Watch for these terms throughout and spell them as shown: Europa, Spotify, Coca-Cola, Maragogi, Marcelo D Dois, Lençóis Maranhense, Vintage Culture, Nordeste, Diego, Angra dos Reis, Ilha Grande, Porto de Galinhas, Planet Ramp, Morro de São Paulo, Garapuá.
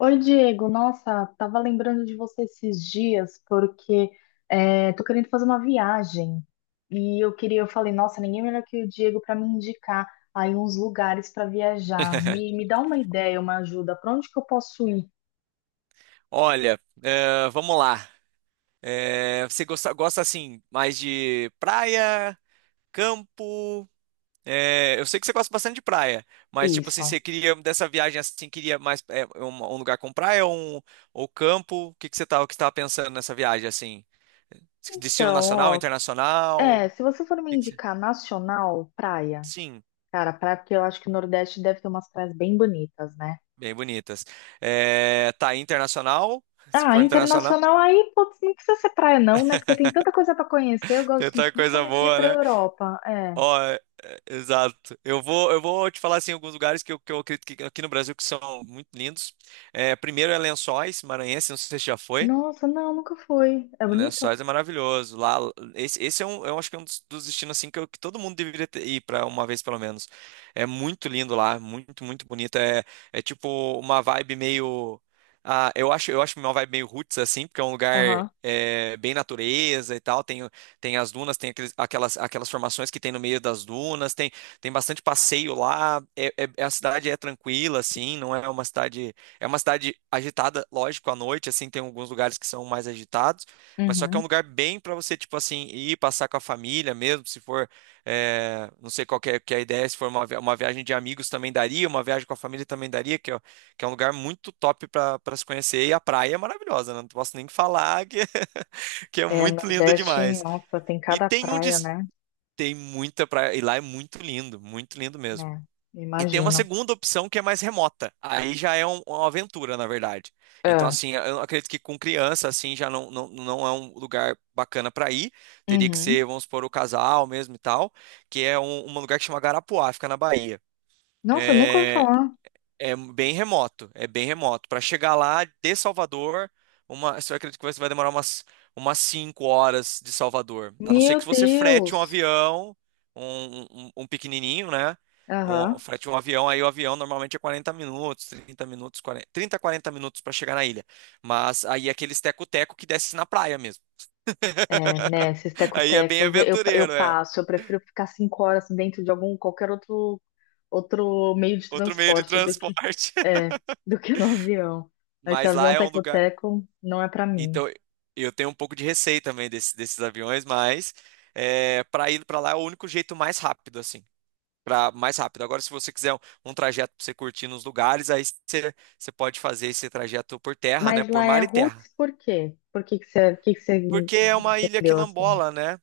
Oi, Diego. Nossa, tava lembrando de você esses dias porque tô querendo fazer uma viagem e eu falei, nossa, ninguém melhor que o Diego para me indicar aí uns lugares para viajar. Me dá uma ideia, uma ajuda. Para onde que eu posso ir? Olha, vamos lá. Você gosta assim mais de praia, campo? Eu sei que você gosta bastante de praia, mas tipo assim, você Isso. queria dessa viagem assim, queria mais um lugar com praia ou campo? O que que você tá, o que estava pensando nessa viagem assim? Destino Então, nacional, ó, internacional? é, O se você for me que que você- indicar nacional, praia. Sim, Cara, praia, porque eu acho que o Nordeste deve ter umas praias bem bonitas, né? bem bonitas. Tá internacional? Se Ah, for internacional, internacional aí, putz, não precisa ser praia não, né? Porque tem tanta coisa para conhecer. Eu tem gosto outra coisa principalmente de ir boa, para né? Europa. É. Ó, exato. Eu vou te falar assim alguns lugares que eu acredito que aqui no Brasil que são muito lindos. Primeiro é Lençóis, Maranhense, não sei se você já foi. Nossa, não, nunca fui. É bonito? Lençóis é maravilhoso. Lá, esse é um, eu acho que é um dos, destinos assim que, que todo mundo deveria ir para uma vez pelo menos. É muito lindo lá, muito, muito bonito. É tipo uma vibe meio, eu acho, uma vibe meio roots assim, porque é um lugar Aham. Bem natureza e tal. Tem as dunas, tem aquelas formações que tem no meio das dunas. Tem bastante passeio lá. A cidade é tranquila assim, não é uma cidade, é uma cidade agitada, lógico, à noite assim. Tem alguns lugares que são mais agitados, mas só que é um Uhum. lugar bem para você, tipo assim, ir passar com a família mesmo, se for, não sei qual que é a ideia. Se for uma, uma viagem de amigos também daria, uma viagem com a família também daria, que é um lugar muito top para se conhecer, e a praia é maravilhosa, né? Não posso nem falar que, que é É, muito linda Nordeste, demais. nossa, tem E cada tem praia, né? tem muita praia, e lá é muito lindo mesmo. É, E tem uma imagino. segunda opção que é mais remota. Aí já é uma aventura, na verdade. Então, É. assim, eu acredito que com criança, assim, já não, não, não é um lugar bacana para ir. Teria que Uhum. ser, vamos supor, o casal mesmo e tal, que é um, lugar que chama Garapuá, fica na Bahia. Nossa, nunca ouvi É, falar. é bem remoto, é bem remoto. Para chegar lá de Salvador, eu acredito que você vai demorar umas 5 horas de Salvador. A não ser que Meu você frete um Deus. avião, um pequenininho, né? Aham. Frete um avião, aí o avião normalmente é 40 minutos, 30 minutos, 40, 30, 40 minutos para chegar na ilha. Mas aí é aqueles teco-teco que desce na praia mesmo. Né, esses Aí é bem tecotecos, eu aventureiro, é. passo, eu prefiro ficar 5 horas dentro de algum, qualquer outro, outro meio de Outro meio de transporte do que, transporte. é, do que no avião. Esse Mas lá avião é um lugar. teco-teco não é para mim. Então, eu tenho um pouco de receio também desses aviões, mas para ir para lá é o único jeito mais rápido, assim. Mais rápido. Agora, se você quiser um, trajeto para você curtir nos lugares, aí você pode fazer esse trajeto por terra, né? Mas Por lá é mar e terra. Roots, por quê? Por que que você Porque é uma ilha entendeu assim? quilambola, né?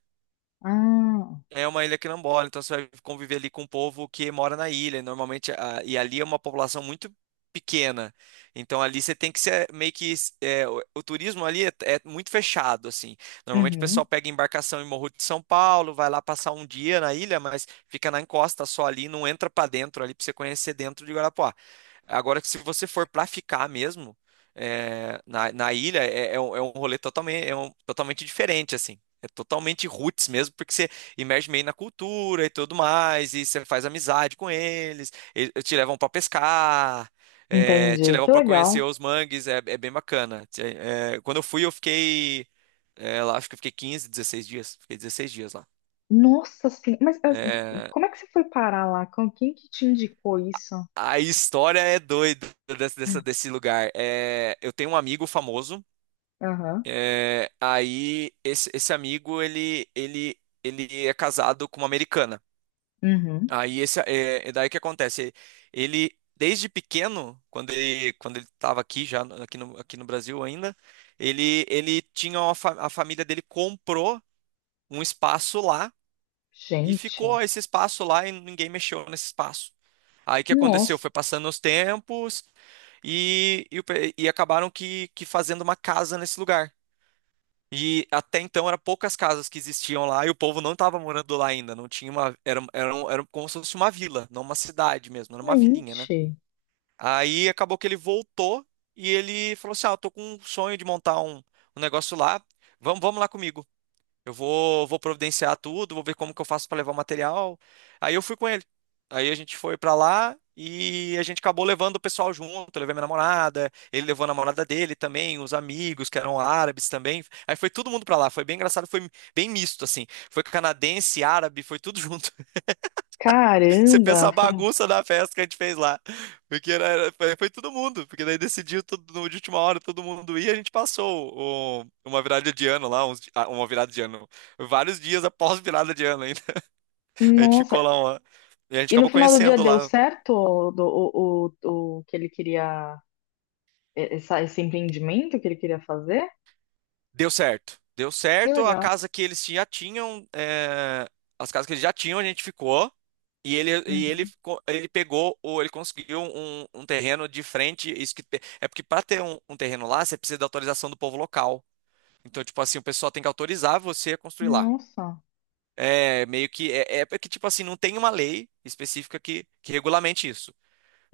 Ah, É uma ilha quilombola, então você vai conviver ali com o povo que mora na ilha, normalmente, e ali é uma população muito pequena. Então ali você tem que ser meio que o, turismo ali é muito fechado assim. Normalmente o pessoal uhum, pega embarcação em Morro de São Paulo, vai lá passar um dia na ilha, mas fica na encosta só ali, não entra pra dentro ali pra você conhecer dentro de Guarapuá. Agora que, se você for pra ficar mesmo na ilha é um rolê totalmente, totalmente diferente assim. É totalmente roots mesmo, porque você imerge meio na cultura e tudo mais, e você faz amizade com eles, e te levam para pescar, te entendi, levam que para conhecer legal. os mangues, é bem bacana. Quando eu fui, eu fiquei lá, acho que eu fiquei 15, 16 dias, fiquei 16 dias lá. Nossa senhora, É, como é que você foi parar lá? Com quem que te indicou isso? a história é doida desse lugar. Eu tenho um amigo famoso. Aham, Aí esse, amigo ele é casado com uma americana. uhum. Aí é daí que acontece. Ele desde pequeno, quando ele estava aqui já aqui no Brasil ainda, ele tinha a família dele comprou um espaço lá e Gente, ficou esse espaço lá e ninguém mexeu nesse espaço. Aí o que aconteceu? nossa. Foi passando os tempos e acabaram que fazendo uma casa nesse lugar. E até então eram poucas casas que existiam lá e o povo não estava morando lá ainda. Não tinha uma. Era como se fosse uma vila, não uma cidade mesmo, era uma vilinha, né? Gente, Aí acabou que ele voltou e ele falou assim: "Ah, eu tô com um sonho de montar um negócio lá. Vamos lá comigo. Eu vou providenciar tudo, vou ver como que eu faço para levar o material." Aí eu fui com ele. Aí a gente foi para lá e a gente acabou levando o pessoal junto. Eu levei minha namorada, ele levou a namorada dele também, os amigos que eram árabes também. Aí foi todo mundo para lá. Foi bem engraçado, foi bem misto assim. Foi canadense, árabe, foi tudo junto. Você caramba, pensa a fam- bagunça da festa que a gente fez lá. Porque foi todo mundo. Porque daí decidiu tudo de última hora, todo mundo ia. A gente passou uma virada de ano lá, uma virada de ano. Vários dias após virada de ano ainda. A gente ficou nossa. lá. E a gente E no acabou final do dia conhecendo deu lá. certo o, do- o que ele queria, esse empreendimento que ele queria fazer? Deu certo. Deu Que certo. A legal. casa que eles já tinham, as casas que eles já tinham, a gente ficou. E ele, e ele, Uhum. co- ele pegou, ou ele conseguiu um, um, terreno de frente. Isso que, é porque para ter um terreno lá, você precisa da autorização do povo local. Então, tipo assim, o pessoal tem que autorizar você a construir lá. Nossa, É meio que. É porque, tipo assim, não tem uma lei específica que regulamente isso.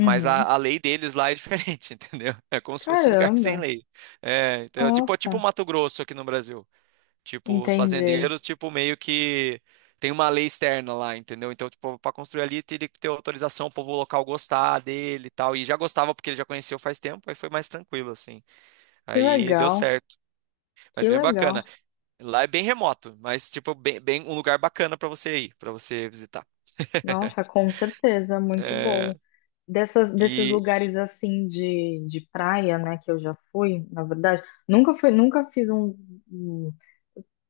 Mas a, a lei deles lá é diferente, entendeu? É como se fosse um lugar sem Caramba, lei. É, então, tipo nossa, Mato Grosso aqui no Brasil. Tipo, os entendi. fazendeiros, tipo, meio que tem uma lei externa lá, entendeu? Então, tipo, para construir ali, teria que ter autorização, o povo local gostar dele e tal. E já gostava porque ele já conheceu faz tempo, aí foi mais tranquilo, assim. Que Aí deu legal, certo. Mas que bem legal. bacana. Lá é bem remoto, mas, tipo, bem, bem um lugar bacana para você ir, para você visitar. Nossa, com certeza, muito É, bom. Desses e, lugares assim de praia, né, que eu já fui, na verdade, nunca fui, nunca fiz um. Um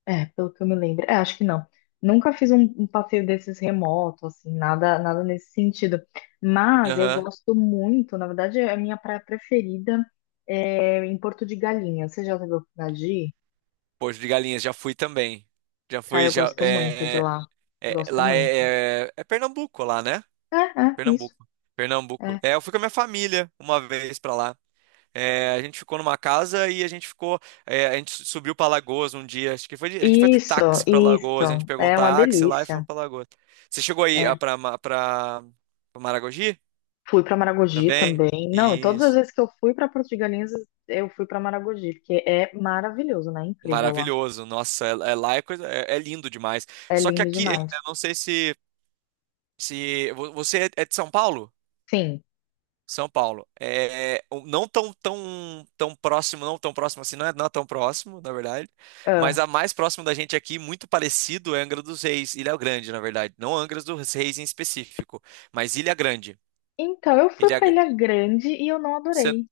É, pelo que eu me lembro. É, acho que não. Nunca fiz um passeio desses remoto, assim, nada, nada nesse sentido. Mas eu aham. gosto muito, na verdade, é a minha praia preferida é em Porto de Galinhas. Você já teve a oportunidade de ir? Porto de Galinhas, já fui também. Já Cara, fui, eu já. gosto muito de lá. Gosto Lá muito. é Pernambuco, lá, né? É, isso. Pernambuco. Pernambuco. É. Eu fui com a minha família uma vez pra lá. A gente ficou numa casa e a gente ficou. A gente subiu pra Lagoas um dia. Acho que foi a gente foi de Isso, táxi pra isso. Lagoas. A gente pegou um É uma táxi lá e fomos delícia. pra Lagoas. Você chegou aí ah, É. pra, Ma- pra, pra Maragogi Fui para Maragogi também? também. Não, todas as Isso. vezes que eu fui para Porto de Galinhas, eu fui para Maragogi, porque é maravilhoso, né? Incrível lá. Maravilhoso. Nossa, lá é lindo demais. É Só que lindo aqui, demais. eu não sei se, você é de São Paulo? Sim. São Paulo. Não tão, tão, tão próximo, não tão próximo assim, não é tão próximo, na verdade. Mas Ah. a mais próxima da gente aqui, muito parecido, é Angra dos Reis, Ilha Grande, na verdade. Não Angra dos Reis em específico, mas Ilha Grande. Então, eu fui Ilha... pra Gra- Ilha Grande e eu não Cê- adorei.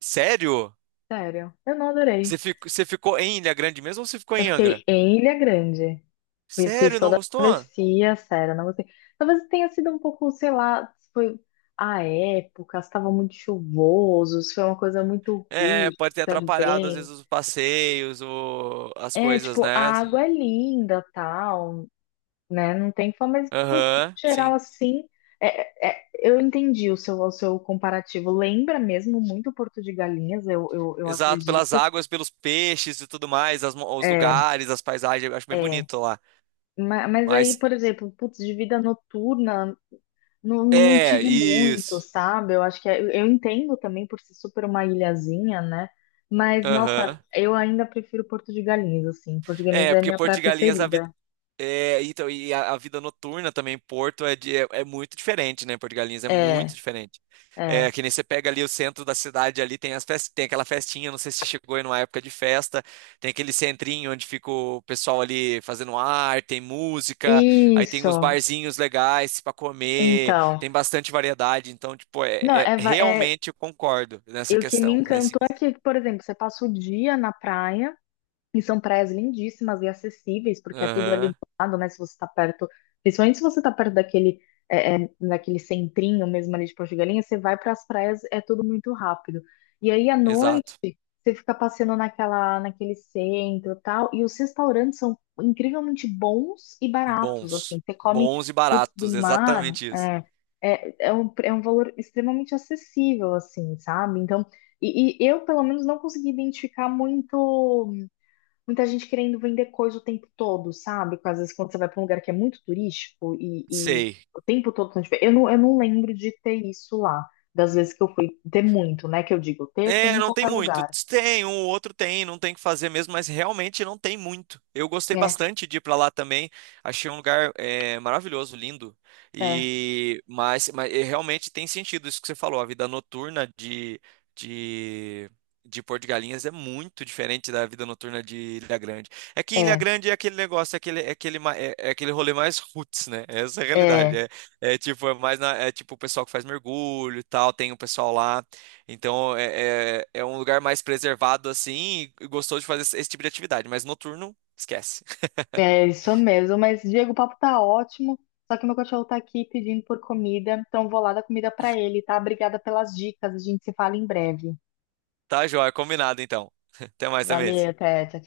Sério? Sério, eu não Você adorei. ficou, você ficou em Ilha Grande mesmo ou você ficou Eu em fiquei Angra? em Ilha Grande. E Fiz Sério, não toda a gostou? travessia, sério, não gostei. Talvez tenha sido um pouco, sei lá, se foi a época, estava muito chuvoso, se foi uma coisa muito É, rude pode ter atrapalhado às vezes também. os passeios, as É, coisas, tipo, a né? água é linda, tal, né? Não tem fã, mas no Aham, geral sim. assim, é, eu entendi o seu comparativo. Lembra mesmo muito Porto de Galinhas, eu Exato, pelas acredito. águas, pelos peixes e tudo mais, os É, lugares, as paisagens, eu acho bem é. bonito lá. Mas aí, Mas por exemplo, putz, de vida noturna, não é, tive muito, isso. sabe? Eu acho que eu entendo também por ser super uma ilhazinha, né? Mas, nossa, Aham. eu ainda prefiro Porto de Galinhas, assim. Porto de Galinhas É, é a porque minha Porto praia de Galinhas a, vi- preferida. É, então, e a vida noturna também em Porto é muito diferente, né? Porto de Galinhas é muito É, diferente. É, é. que nem você pega ali o centro da cidade, ali tem tem aquela festinha, não sei se você chegou aí numa época de festa, tem aquele centrinho onde fica o pessoal ali fazendo arte, tem música, aí tem uns Isso. barzinhos legais para comer, Então. tem bastante variedade, então, tipo, Não, é, va- é- realmente eu concordo nessa E o que me questão, nesse. encantou é que, por exemplo, você passa o dia na praia. E são praias lindíssimas e acessíveis, porque é tudo ali do Aham, lado, né? Se você está perto, principalmente se você está perto daquele, daquele centrinho mesmo ali de Porto de Galinhas, você vai para as praias, é tudo muito rápido. E aí à exato. noite, você fica passeando naquela, naquele centro e tal, e os restaurantes são incrivelmente bons e baratos, Bons. assim. Você come Bons e frutos baratos, do mar, exatamente isso. É um valor extremamente acessível, assim, sabe? Então, e eu, pelo menos, não consegui identificar muito muita gente querendo vender coisa o tempo todo, sabe? Às vezes quando você vai para um lugar que é muito turístico e Sei. o tempo todo tão diferente. Eu não lembro de ter isso lá. Das vezes que eu fui, ter muito, né? Que eu digo, ter tem É, em não tem qualquer muito. lugar. Tem, um ou outro tem, não tem o que fazer mesmo, mas realmente não tem muito. Eu gostei É, bastante de ir pra lá também. Achei um lugar maravilhoso, lindo. é, E realmente tem sentido isso que você falou. A vida noturna de, de Porto de Galinhas é muito diferente da vida noturna de Ilha Grande. É que em Ilha é, Grande é aquele negócio, é aquele, ma- é, é aquele rolê mais roots, né? Essa é a realidade. é. É tipo o pessoal que faz mergulho e tal, tem o pessoal lá. Então é um lugar mais preservado assim e gostoso de fazer esse tipo de atividade, mas noturno, esquece. É isso mesmo. Mas, Diego, o papo tá ótimo. Só que meu cachorro tá aqui pedindo por comida. Então, eu vou lá dar comida para ele, tá? Obrigada pelas dicas. A gente se fala em breve. Tá, joia, combinado então. Até mais, também. Valeu, até. Tchau, tchau.